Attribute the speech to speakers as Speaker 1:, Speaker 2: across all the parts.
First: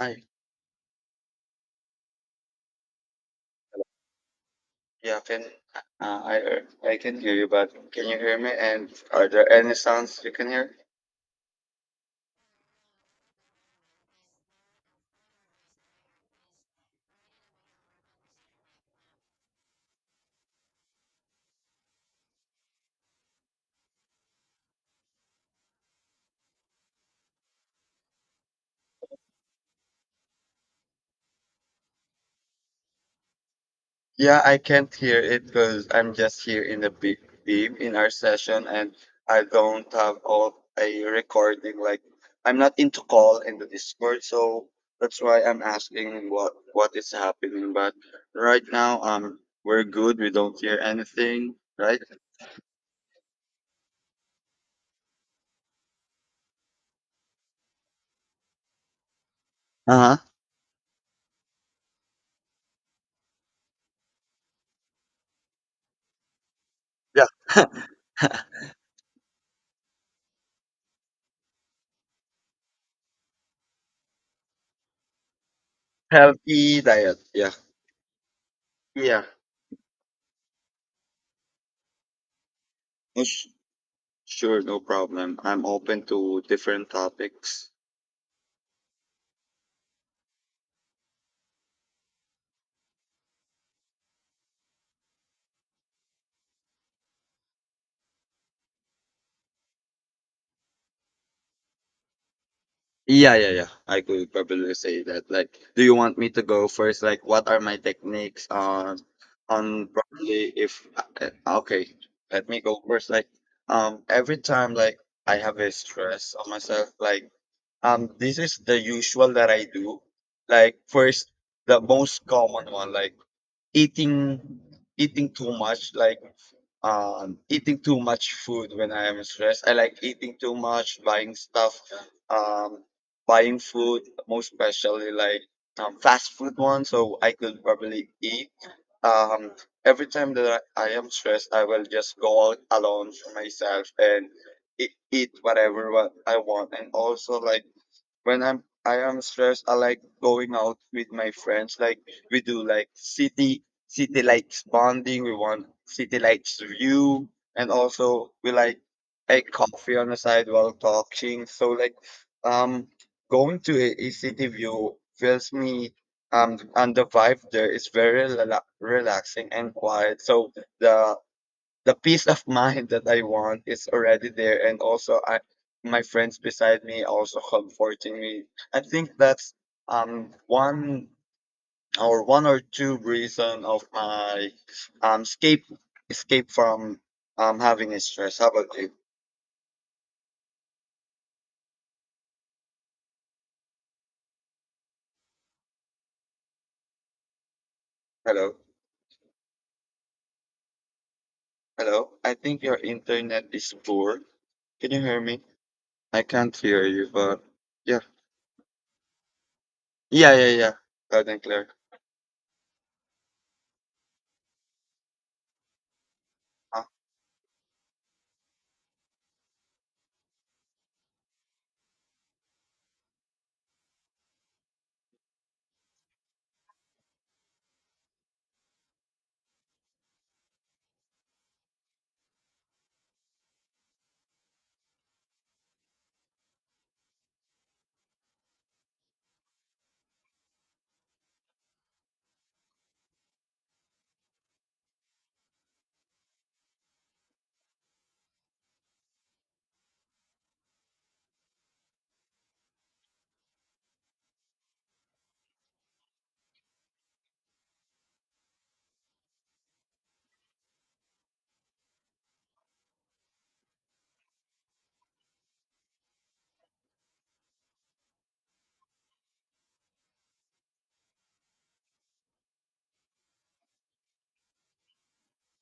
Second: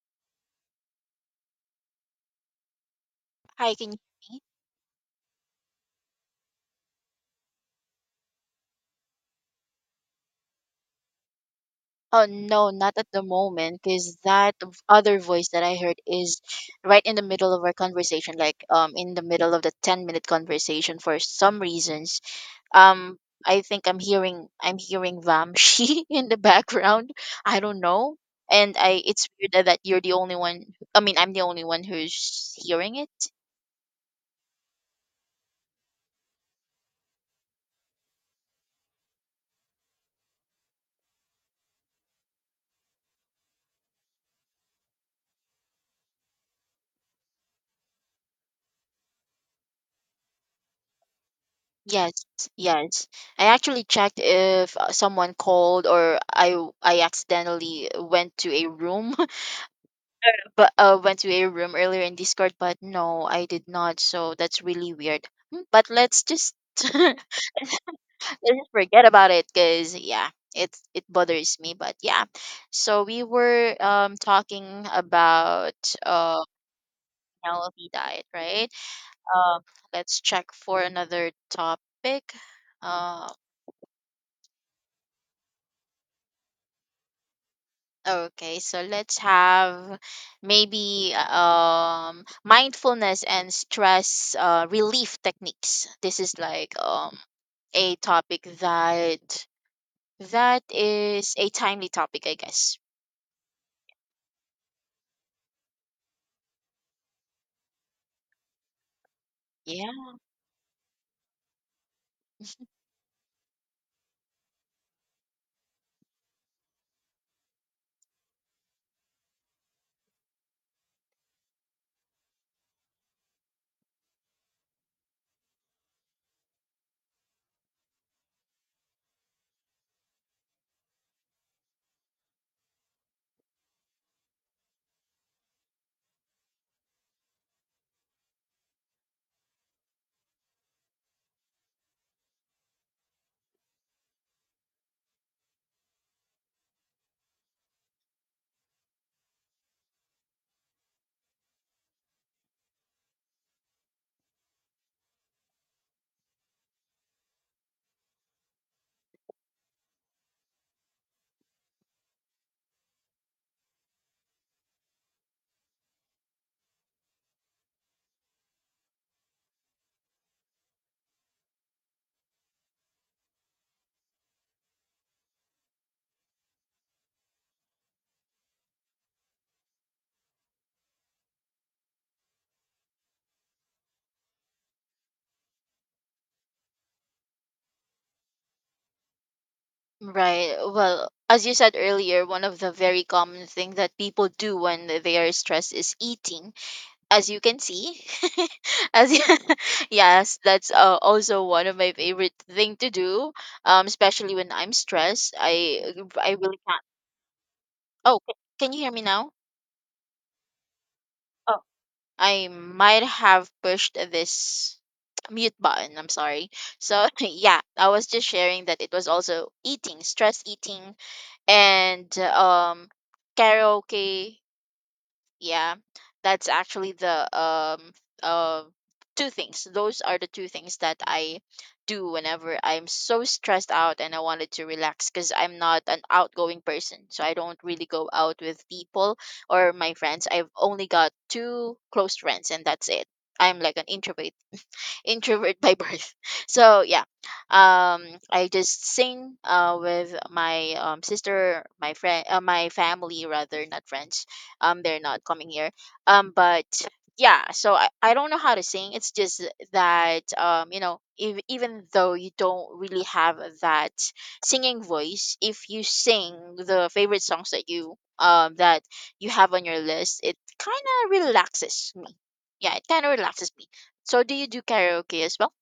Speaker 1: Hi.
Speaker 2: Hiking?
Speaker 1: Yeah, can I can hear you, but can you hear me? And are there any sounds you can hear?
Speaker 2: Oh no, not at the moment, because that other voice that I heard is right in the middle of our conversation, like in the middle of the 10 minute conversation for some reasons. Um, I think I'm hearing Vamshi in the background. I don't know, and I it's weird that you're the only one. I mean, I'm the only one who's hearing it.
Speaker 1: Yeah, I can't hear it because I'm just here in the big beam in our session, and I don't have all a recording. Like I'm not into call in the Discord, so that's why I'm asking what is happening. But right now, we're good. We don't hear anything, right?
Speaker 2: Yes, yes. I actually checked if someone called or I accidentally went to a room
Speaker 1: Uh huh.
Speaker 2: but went to a room earlier in Discord, but no, I did not. So that's really weird. But let's just
Speaker 1: Yeah.
Speaker 2: let's just forget about it, cause yeah, it bothers me. But yeah, so we were talking about uh
Speaker 1: Healthy diet. Yeah.
Speaker 2: healthy diet, right?
Speaker 1: Yeah.
Speaker 2: Um, let's check for another topic. Uh,
Speaker 1: Sure, no problem. I'm open to different topics.
Speaker 2: Okay, so let's have maybe mindfulness and stress relief techniques. This is like a topic that is a timely topic, I guess.
Speaker 1: Yeah, yeah, yeah. I could probably say that. Like, do you want me to go first? Like, what are my techniques on
Speaker 2: Yeah.
Speaker 1: probably if okay, let me go first. Like, every time like I have a stress on myself, like this is the usual that I do. Like, first, the most common one, like eating eating too much, like. Eating too much food when I am stressed. I like eating too much, buying stuff, um, buying food, most especially like fast food one. So I could probably eat. Um, every time that I am stressed, I will just go out alone for myself and eat, eat whatever what I want. And also like when I am stressed, I like going out with my friends. Like we do like city lights bonding. We want city lights view, and also we like take coffee on the side while talking. So like um going to a city view feels me and the vibe there is very relaxing and quiet. So the the peace of mind that I want is already there, and also I, my friends beside me also comforting me. I think that's one or one or two reason of my um escape escape from having a stress. How about you?
Speaker 2: Right. Well, as you said earlier, one of the very common thing that people do when they are stressed is eating, as you can see.
Speaker 1: Hello,
Speaker 2: as you, yes, that's also one of my
Speaker 1: hello. I
Speaker 2: favorite
Speaker 1: think
Speaker 2: thing
Speaker 1: your
Speaker 2: to do,
Speaker 1: internet is poor.
Speaker 2: especially when I'm
Speaker 1: Can you hear
Speaker 2: stressed.
Speaker 1: me?
Speaker 2: i
Speaker 1: I
Speaker 2: i
Speaker 1: can't
Speaker 2: really can't.
Speaker 1: hear you, but yeah,
Speaker 2: Oh can you hear me now?
Speaker 1: yeah, yeah, yeah. Loud and
Speaker 2: Oh,
Speaker 1: clear.
Speaker 2: I might have pushed this mute button, I'm sorry.
Speaker 1: Uh,
Speaker 2: So yeah, I was just sharing that it was also eating, stress eating, and karaoke. Yeah, that's actually the uh two things. Those are the two things that I do whenever I'm so stressed out and I wanted to relax because I'm not an outgoing person. So I don't really go out with people or my friends. I've only got two close friends and that's it. I'm like an introvert by birth. So yeah, um, I just sing with my sister, my friend, my family rather, not friends. They're not coming here. But yeah, so I don't know how to sing. It's just that if, even though you don't really have that singing voice, if you sing the favorite songs that you have on your list, it kind of relaxes me. Yeah, it kind of relaxes me. So do you do karaoke as well?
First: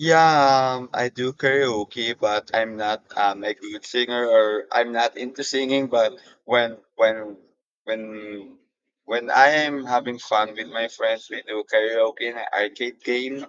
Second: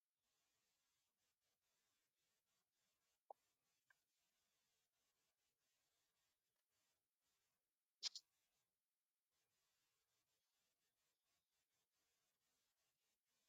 Speaker 1: Yeah, I do karaoke, but I'm not a good singer, or I'm not into singing. But when when when when I am having fun with my friends, we do karaoke in an arcade game.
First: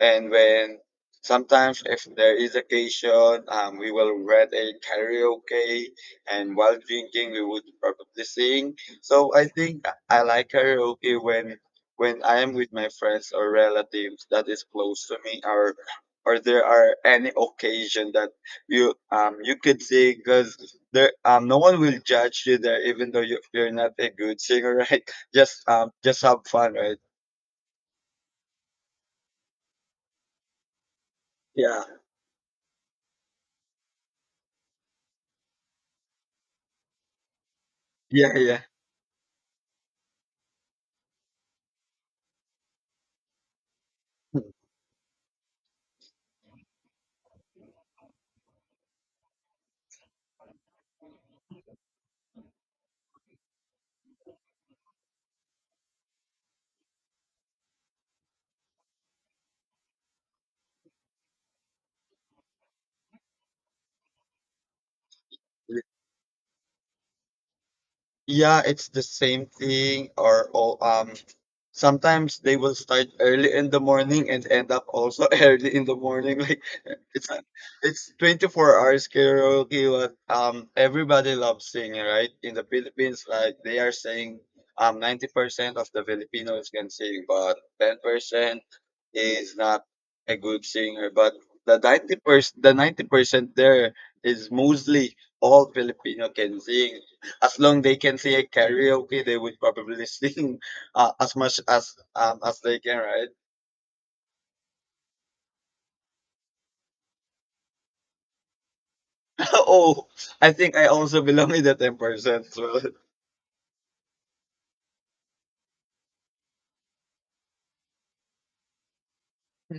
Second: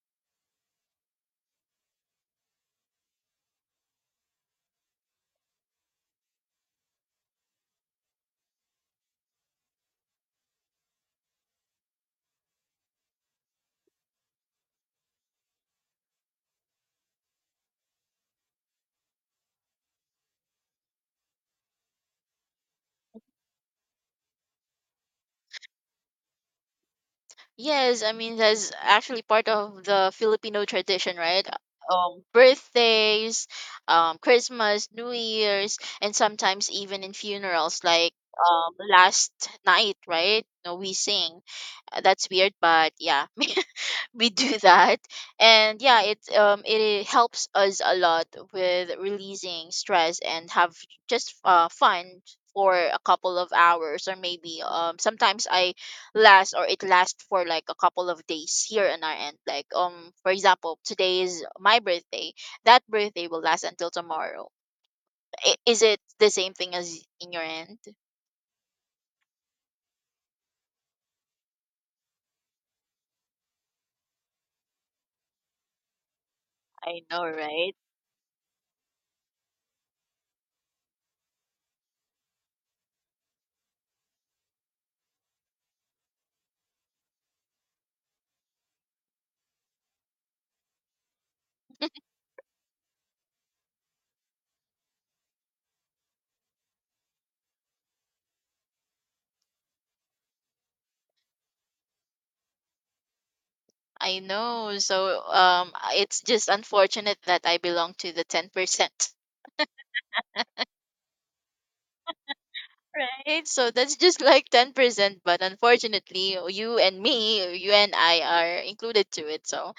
Speaker 1: And when sometimes if there is occasion, we will rent a karaoke, and while drinking, we would probably sing. So I think I like karaoke when I am with my friends or relatives that is close to me, or there are any occasion that you you could sing because there no one will judge you there even though you, you're not a good singer right just have fun right.
Speaker 2: Yes, I mean that's actually part of the Filipino tradition, right?
Speaker 1: Yeah,
Speaker 2: Birthdays, Christmas, New Year's, and sometimes even in funerals, like
Speaker 1: yeah,
Speaker 2: last night, right? No, we sing. That's weird, but yeah, we
Speaker 1: yeah.
Speaker 2: do that. And yeah, it helps us a lot with releasing stress and have just fun for a couple of hours, or maybe sometimes I last, or it lasts for like a couple of days here on our end. Like for example, today is my birthday. That birthday will last until tomorrow. Is it the same thing as in your end?
Speaker 1: Yeah, it's the same thing or all sometimes they will start early in the morning and end up also early in the morning. Like
Speaker 2: I know,
Speaker 1: it's a-
Speaker 2: right.
Speaker 1: it's 24 hours karaoke but everybody loves singing, right? In the Philippines, like they are saying 90% of the Filipinos can sing, but 10% is not a good singer. But the 90% the 90% there is mostly all Filipino can sing as long they can see a karaoke, they would probably sing as much as they can, right?
Speaker 2: I know. So it's just unfortunate that I belong to the 10%.
Speaker 1: Oh, I think I also belong in the 10%. So
Speaker 2: Right, so that's just like 10%, but unfortunately, you and me, you and I are included to it. So,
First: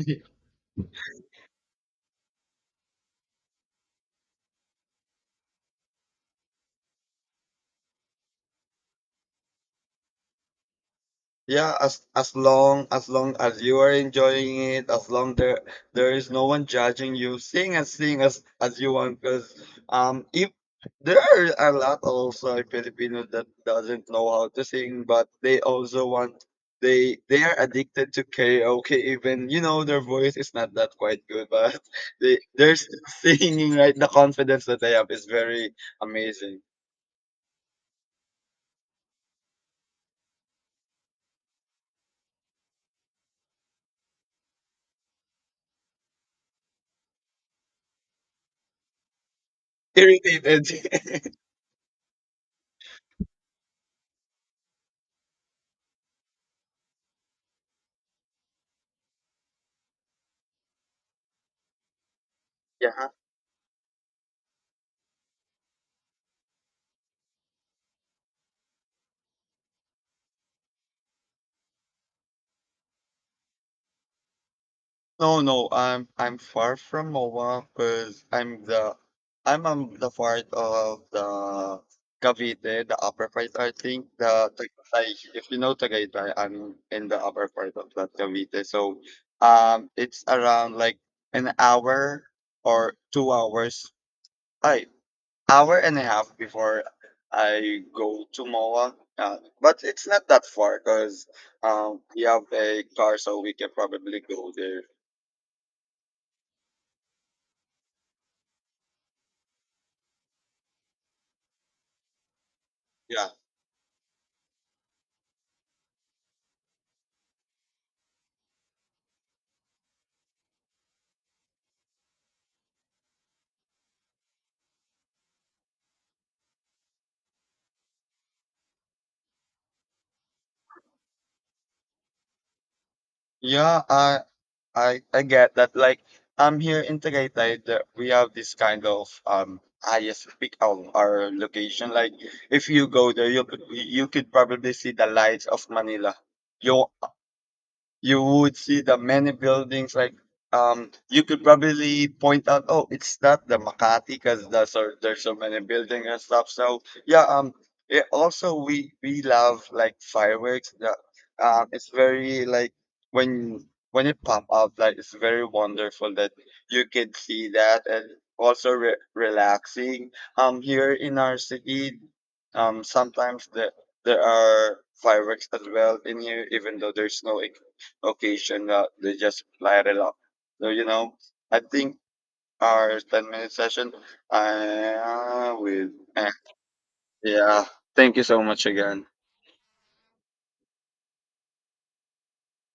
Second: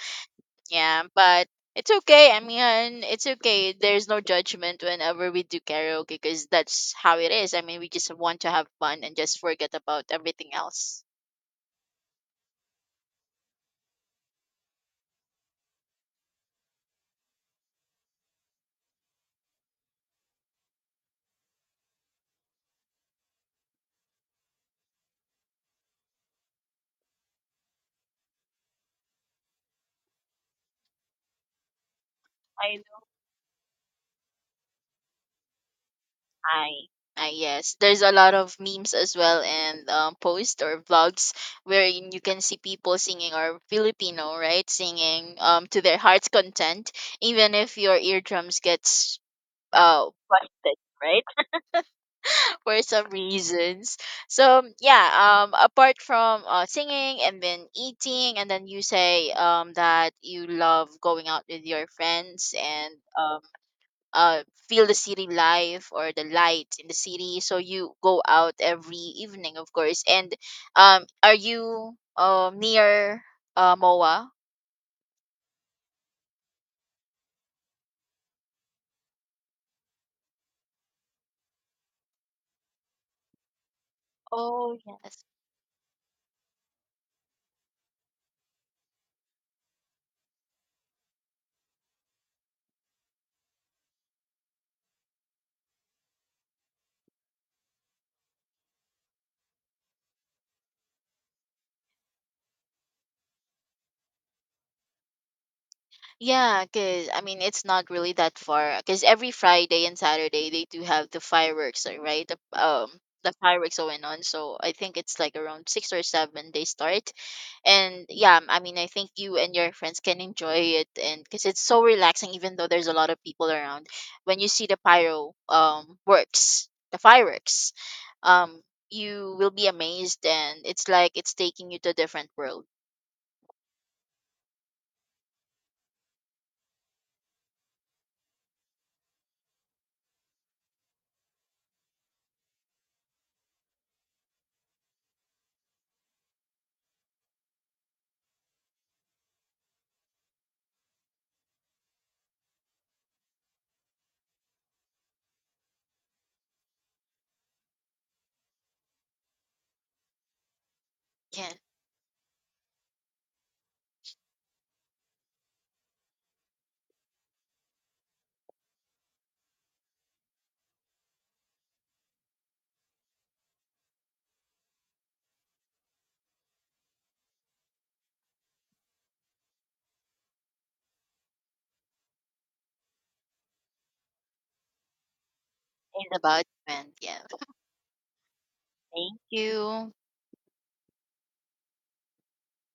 Speaker 2: yeah, but it's okay. I mean, it's okay. There's no judgment whenever we do karaoke because that's how it is. I mean, we just want to have fun and just forget about everything else.
Speaker 1: yeah, as long as long as you are enjoying it, as long there there is no one judging you, sing and sing as you want. Because if there are a lot also Filipinos that doesn't know how to sing, but they also want they are addicted to karaoke. Even their voice is not that quite good, but they're
Speaker 2: I
Speaker 1: still singing right. The confidence that they have is very amazing.
Speaker 2: I, I yes, there's a lot of memes as well, and posts or vlogs wherein you can see people singing, or Filipino, right, singing to their heart's content, even if your eardrums gets busted,
Speaker 1: Irritated.
Speaker 2: right, for some reasons. So yeah, apart from singing, and then eating, and then you say that you love going out with your friends, and
Speaker 1: Yeah.
Speaker 2: uh, feel the city life or the lights in the city. So you go out every evening, of course. And are you near MOA?
Speaker 1: No, no, I'm far from Moa because I'm the I'm on the part of the Cavite, the upper part. I think
Speaker 2: Oh
Speaker 1: like
Speaker 2: yes.
Speaker 1: if you know Tagaytay, I'm in the upper part of that Cavite. So it's around like an hour or 2 hours, I hour and a half before I go to Moa. But it's not that far because we have a car, so we can probably go there.
Speaker 2: Yeah, because I mean, it's not really that far. Because every Friday and Saturday, they do have the fireworks, right?
Speaker 1: Yeah,
Speaker 2: The fireworks going on. So I think it's like around six or seven they start. And yeah, I mean, I think you and your friends can enjoy it. And because it's so relaxing, even though there's a lot of people around, when you see the pyro works, the fireworks, um, you will be amazed. And it's like it's taking you to a different world.
Speaker 1: yeah, I get that. Like, I'm here in Tagaytay. That we have this kind of highest peak of our location. Like, if you go there, you could probably see the lights of Manila. You you would see the many buildings like you could probably point out oh it's not the makati because there's so many buildings and stuff so yeah it also we love like fireworks yeah
Speaker 2: Yeah.
Speaker 1: it's very like when when it pop up like it's very wonderful that you can see that and also relaxing here in our city sometimes there are fireworks as well in here even though there's no occasion they just lighted up. So you know, I think our 10 minute session. With
Speaker 2: And
Speaker 1: uh,
Speaker 2: about, man. Yeah.
Speaker 1: yeah. Thank you so much again.
Speaker 2: Thank you.